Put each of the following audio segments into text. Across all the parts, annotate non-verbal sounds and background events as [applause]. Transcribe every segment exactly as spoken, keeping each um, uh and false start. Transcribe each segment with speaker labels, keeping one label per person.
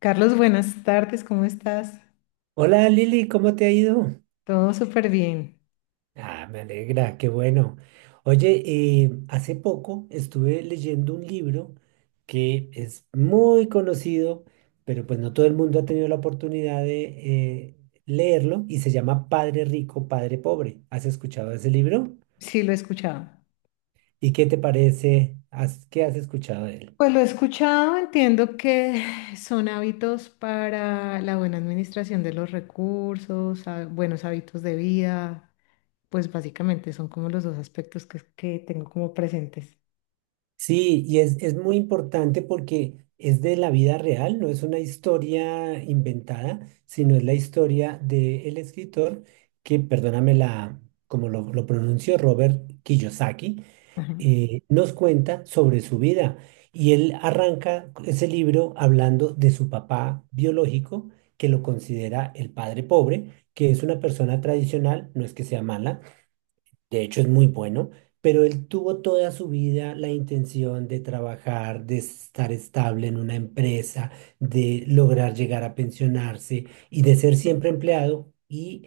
Speaker 1: Carlos, buenas tardes, ¿cómo estás?
Speaker 2: Hola Lili, ¿cómo te ha ido?
Speaker 1: Todo súper bien.
Speaker 2: Ah, me alegra, qué bueno. Oye, eh, hace poco estuve leyendo un libro que es muy conocido, pero pues no todo el mundo ha tenido la oportunidad de eh, leerlo y se llama Padre Rico, Padre Pobre. ¿Has escuchado ese libro?
Speaker 1: Sí, lo he escuchado.
Speaker 2: ¿Y qué te parece? ¿Has- qué has escuchado de él?
Speaker 1: Pues lo he escuchado, entiendo que [sighs] son hábitos para la buena administración de los recursos, há- buenos hábitos de vida, pues básicamente son como los dos aspectos que, que tengo como presentes.
Speaker 2: Sí, y es, es muy importante porque es de la vida real, no es una historia inventada, sino es la historia del escritor que, perdóname la, como lo, lo pronuncio, Robert Kiyosaki,
Speaker 1: Ajá.
Speaker 2: eh, nos cuenta sobre su vida. Y él arranca ese libro hablando de su papá biológico, que lo considera el padre pobre, que es una persona tradicional, no es que sea mala, de hecho, es muy bueno, pero él tuvo toda su vida la intención de trabajar, de estar estable en una empresa, de lograr llegar a pensionarse y de ser siempre empleado. Y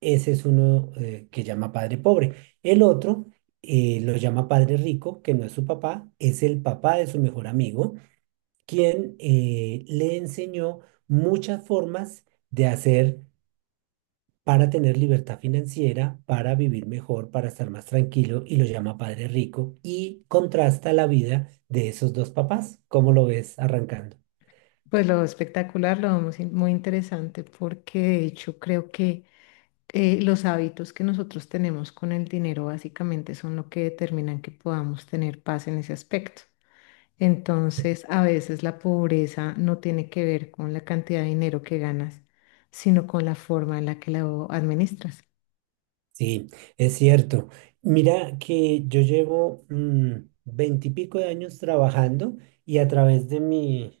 Speaker 2: ese es uno eh, que llama padre pobre. El otro eh, lo llama padre rico, que no es su papá, es el papá de su mejor amigo, quien eh, le enseñó muchas formas de hacer para tener libertad financiera, para vivir mejor, para estar más tranquilo y lo llama padre rico y contrasta la vida de esos dos papás. ¿Cómo lo ves arrancando?
Speaker 1: Pues lo espectacular, lo muy, muy interesante, porque de hecho creo que eh, los hábitos que nosotros tenemos con el dinero básicamente son lo que determinan que podamos tener paz en ese aspecto. Entonces, a veces la pobreza no tiene que ver con la cantidad de dinero que ganas, sino con la forma en la que lo administras.
Speaker 2: Sí, es cierto. Mira que yo llevo veintipico de años trabajando y a través de mi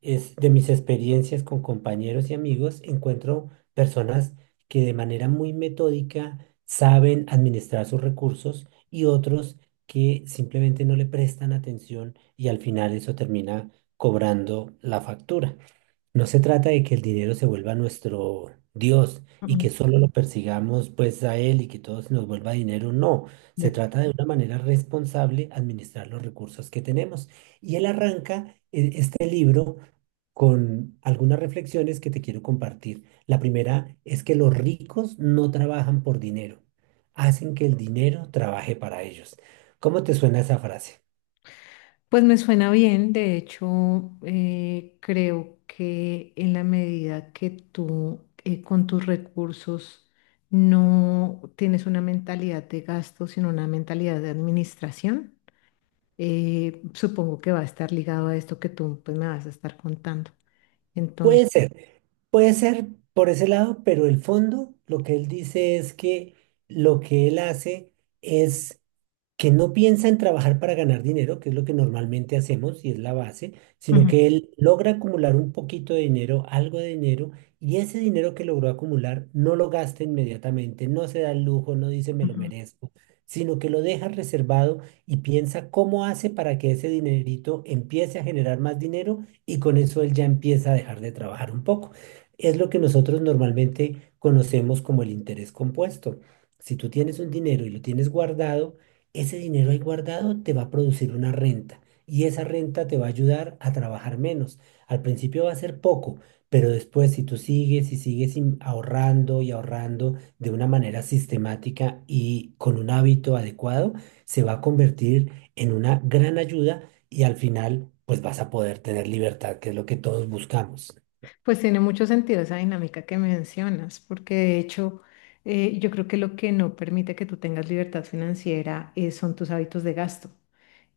Speaker 2: es de mis experiencias con compañeros y amigos, encuentro personas que de manera muy metódica saben administrar sus recursos y otros que simplemente no le prestan atención y al final eso termina cobrando la factura. No se trata de que el dinero se vuelva nuestro Dios y
Speaker 1: Mm.
Speaker 2: que solo lo persigamos pues a él y que todo se nos vuelva dinero, no.
Speaker 1: De
Speaker 2: Se
Speaker 1: acuerdo.
Speaker 2: trata de una manera responsable administrar los recursos que tenemos. Y él arranca eh, este libro con algunas reflexiones que te quiero compartir. La primera es que los ricos no trabajan por dinero, hacen que el dinero trabaje para ellos. ¿Cómo te suena esa frase?
Speaker 1: Pues me suena bien, de hecho, eh, creo que en la medida que tú eh, con tus recursos no tienes una mentalidad de gasto, sino una mentalidad de administración, eh, supongo que va a estar ligado a esto que tú pues, me vas a estar contando. Entonces,
Speaker 2: Puede ser, puede ser por ese lado, pero el fondo, lo que él dice es que lo que él hace es que no piensa en trabajar para ganar dinero, que es lo que normalmente hacemos y es la base, sino
Speaker 1: ujú,
Speaker 2: que él logra acumular un poquito de dinero, algo de dinero, y ese dinero que logró acumular no lo gasta inmediatamente, no se da el lujo, no dice me lo
Speaker 1: ujú.
Speaker 2: merezco, sino que lo deja reservado y piensa cómo hace para que ese dinerito empiece a generar más dinero y con eso él ya empieza a dejar de trabajar un poco. Es lo que nosotros normalmente conocemos como el interés compuesto. Si tú tienes un dinero y lo tienes guardado, ese dinero ahí guardado te va a producir una renta y esa renta te va a ayudar a trabajar menos. Al principio va a ser poco, pero después si tú sigues y sigues in- ahorrando y ahorrando de una manera sistemática y con un hábito adecuado, se va a convertir en una gran ayuda y al final pues vas a poder tener libertad, que es lo que todos buscamos.
Speaker 1: Pues tiene mucho sentido esa dinámica que mencionas, porque de hecho eh, yo creo que lo que no permite que tú tengas libertad financiera eh, son tus hábitos de gasto.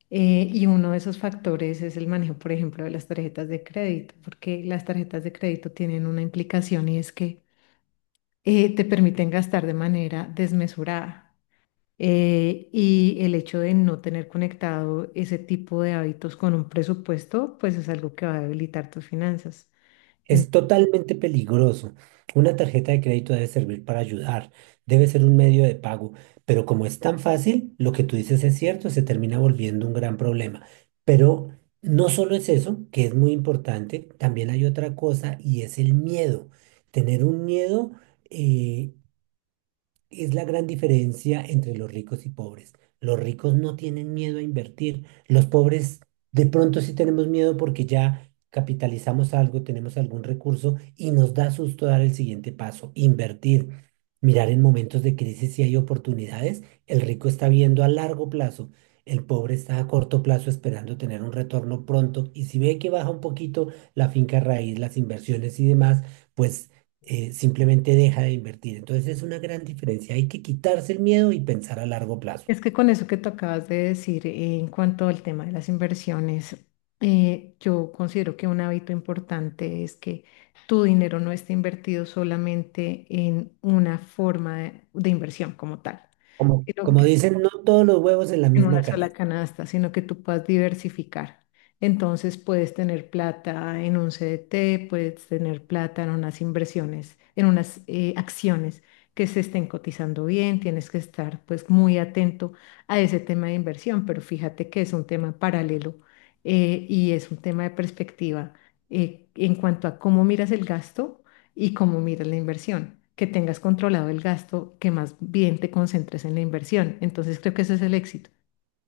Speaker 1: Eh, y uno de esos factores es el manejo, por ejemplo, de las tarjetas de crédito, porque las tarjetas de crédito tienen una implicación y es que eh, te permiten gastar de manera desmesurada. Eh, y el hecho de no tener conectado ese tipo de hábitos con un presupuesto, pues es algo que va a debilitar tus finanzas.
Speaker 2: Es totalmente peligroso. Una tarjeta de crédito debe servir para ayudar, debe ser un medio de pago, pero como es tan fácil, lo que tú dices es cierto, se termina volviendo un gran problema. Pero no solo es eso, que es muy importante, también hay otra cosa y es el miedo. Tener un miedo eh, es la gran diferencia entre los ricos y pobres. Los ricos no tienen miedo a invertir. Los pobres de pronto sí tenemos miedo porque ya capitalizamos algo, tenemos algún recurso y nos da susto dar el siguiente paso, invertir. Mirar en momentos de crisis si hay oportunidades. El rico está viendo a largo plazo. El pobre está a corto plazo esperando tener un retorno pronto. Y si ve que baja un poquito la finca raíz, las inversiones y demás, pues eh, simplemente deja de invertir. Entonces es una gran diferencia. Hay que quitarse el miedo y pensar a largo plazo.
Speaker 1: Es que con eso que tú acabas de decir, eh, en cuanto al tema de las inversiones, eh, yo considero que un hábito importante es que tu dinero no esté invertido solamente en una forma de, de inversión como tal,
Speaker 2: Como,
Speaker 1: sino
Speaker 2: como
Speaker 1: que
Speaker 2: dicen, no todos los huevos en la
Speaker 1: en una
Speaker 2: misma
Speaker 1: sola
Speaker 2: canasta.
Speaker 1: canasta, sino que tú puedas diversificar. Entonces puedes tener plata en un C D T, puedes tener plata en unas inversiones, en unas eh, acciones que se estén cotizando bien, tienes que estar pues muy atento a ese tema de inversión, pero fíjate que es un tema paralelo, eh, y es un tema de perspectiva eh, en cuanto a cómo miras el gasto y cómo miras la inversión, que tengas controlado el gasto, que más bien te concentres en la inversión. Entonces creo que ese es el éxito.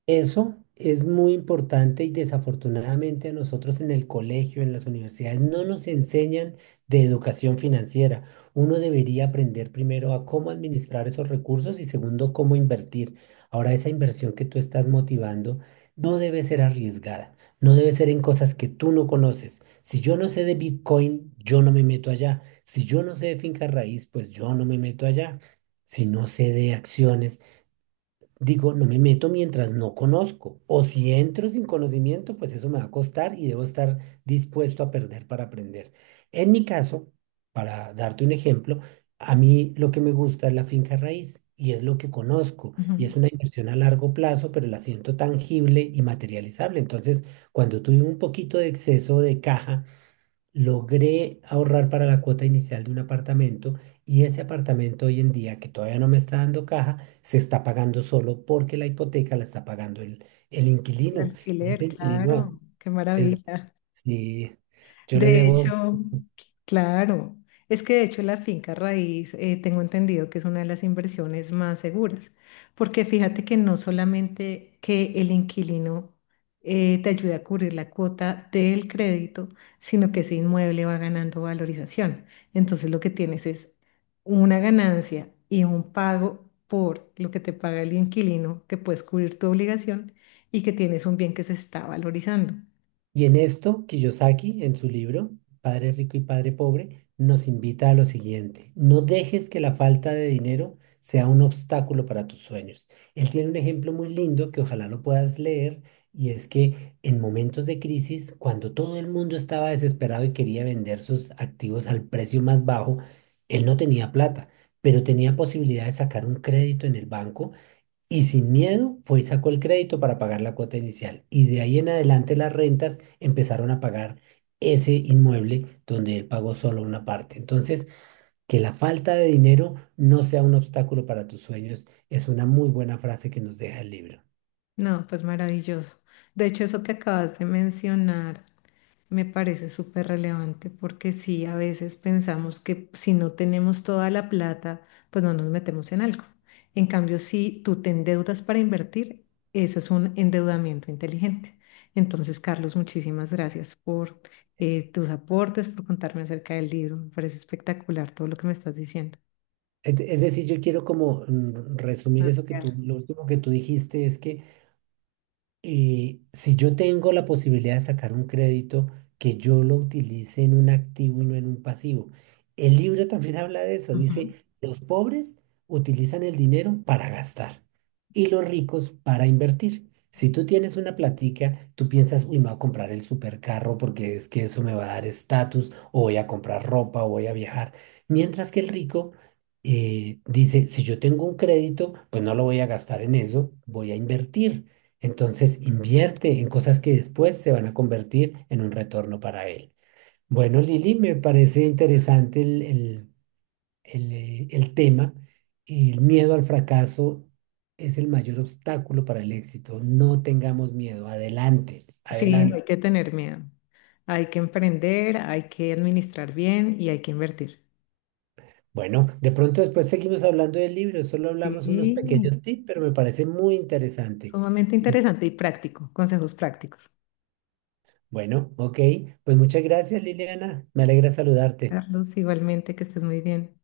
Speaker 2: Eso es muy importante y desafortunadamente a nosotros en el colegio, en las universidades, no nos enseñan de educación financiera. Uno debería aprender primero a cómo administrar esos recursos y segundo, cómo invertir. Ahora, esa inversión que tú estás motivando no debe ser arriesgada, no debe ser en cosas que tú no conoces. Si yo no sé de Bitcoin, yo no me meto allá. Si yo no sé de finca raíz, pues yo no me meto allá. Si no sé de acciones, digo, no me meto mientras no conozco. O si entro sin conocimiento, pues eso me va a costar y debo estar dispuesto a perder para aprender. En mi caso, para darte un ejemplo, a mí lo que me gusta es la finca raíz y es lo que conozco
Speaker 1: Ujú.
Speaker 2: y es una inversión a largo plazo, pero la siento tangible y materializable. Entonces, cuando tuve un poquito de exceso de caja, logré ahorrar para la cuota inicial de un apartamento y ese apartamento hoy en día, que todavía no me está dando caja, se está pagando solo porque la hipoteca la está pagando el, el
Speaker 1: El
Speaker 2: inquilino. Y
Speaker 1: alquiler,
Speaker 2: el inquilino
Speaker 1: claro, qué
Speaker 2: es,
Speaker 1: maravilla.
Speaker 2: sí, yo le
Speaker 1: De
Speaker 2: debo.
Speaker 1: hecho, claro, es que de hecho la finca raíz, eh, tengo entendido que es una de las inversiones más seguras, porque fíjate que no solamente que el inquilino eh, te ayuda a cubrir la cuota del crédito, sino que ese inmueble va ganando valorización. Entonces lo que tienes es una ganancia y un pago por lo que te paga el inquilino, que puedes cubrir tu obligación y que tienes un bien que se está valorizando.
Speaker 2: Y en esto, Kiyosaki, en su libro, Padre Rico y Padre Pobre, nos invita a lo siguiente. No dejes que la falta de dinero sea un obstáculo para tus sueños. Él tiene un ejemplo muy lindo que ojalá lo puedas leer, y es que en momentos de crisis, cuando todo el mundo estaba desesperado y quería vender sus activos al precio más bajo, él no tenía plata, pero tenía posibilidad de sacar un crédito en el banco y sin miedo fue y sacó el crédito para pagar la cuota inicial. Y de ahí en adelante las rentas empezaron a pagar ese inmueble donde él pagó solo una parte. Entonces, que la falta de dinero no sea un obstáculo para tus sueños es una muy buena frase que nos deja el libro.
Speaker 1: No, pues maravilloso. De hecho, eso que acabas de mencionar me parece súper relevante porque sí, a veces pensamos que si no tenemos toda la plata, pues no nos metemos en algo. En cambio, si tú te endeudas para invertir, eso es un endeudamiento inteligente. Entonces, Carlos, muchísimas gracias por eh, tus aportes, por contarme acerca del libro. Me parece espectacular todo lo que me estás diciendo.
Speaker 2: Es, de- es decir, yo quiero como mm, resumir eso que
Speaker 1: Claro.
Speaker 2: tú, lo último que tú dijiste es que eh, si yo tengo la posibilidad de sacar un crédito, que yo lo utilice en un activo y no en un pasivo. El libro también [laughs] habla de eso.
Speaker 1: Ujú.
Speaker 2: Dice, los pobres utilizan el dinero para gastar y los ricos para invertir. Si tú tienes una platica, tú piensas, uy, me voy a comprar el supercarro porque es que eso me va a dar estatus, o voy a comprar ropa, o voy a viajar. Mientras que el rico eh, dice, si yo tengo un crédito, pues no lo voy a gastar en eso, voy a invertir. Entonces invierte en cosas que después se van a convertir en un retorno para él. Bueno, Lili, me parece interesante el, el- el, eh, el tema. El miedo al fracaso es el mayor obstáculo para el éxito. No tengamos miedo. Adelante,
Speaker 1: Sí, no
Speaker 2: adelante.
Speaker 1: hay que tener miedo. Hay que emprender, hay que administrar bien y hay que invertir.
Speaker 2: Bueno, de pronto después seguimos hablando del libro. Solo hablamos unos
Speaker 1: Sí,
Speaker 2: pequeños tips, pero me parece muy interesante.
Speaker 1: sumamente
Speaker 2: Y,
Speaker 1: interesante y práctico, consejos prácticos.
Speaker 2: bueno, ok. Pues muchas gracias, Liliana. Me alegra saludarte.
Speaker 1: Carlos, igualmente que estés muy bien.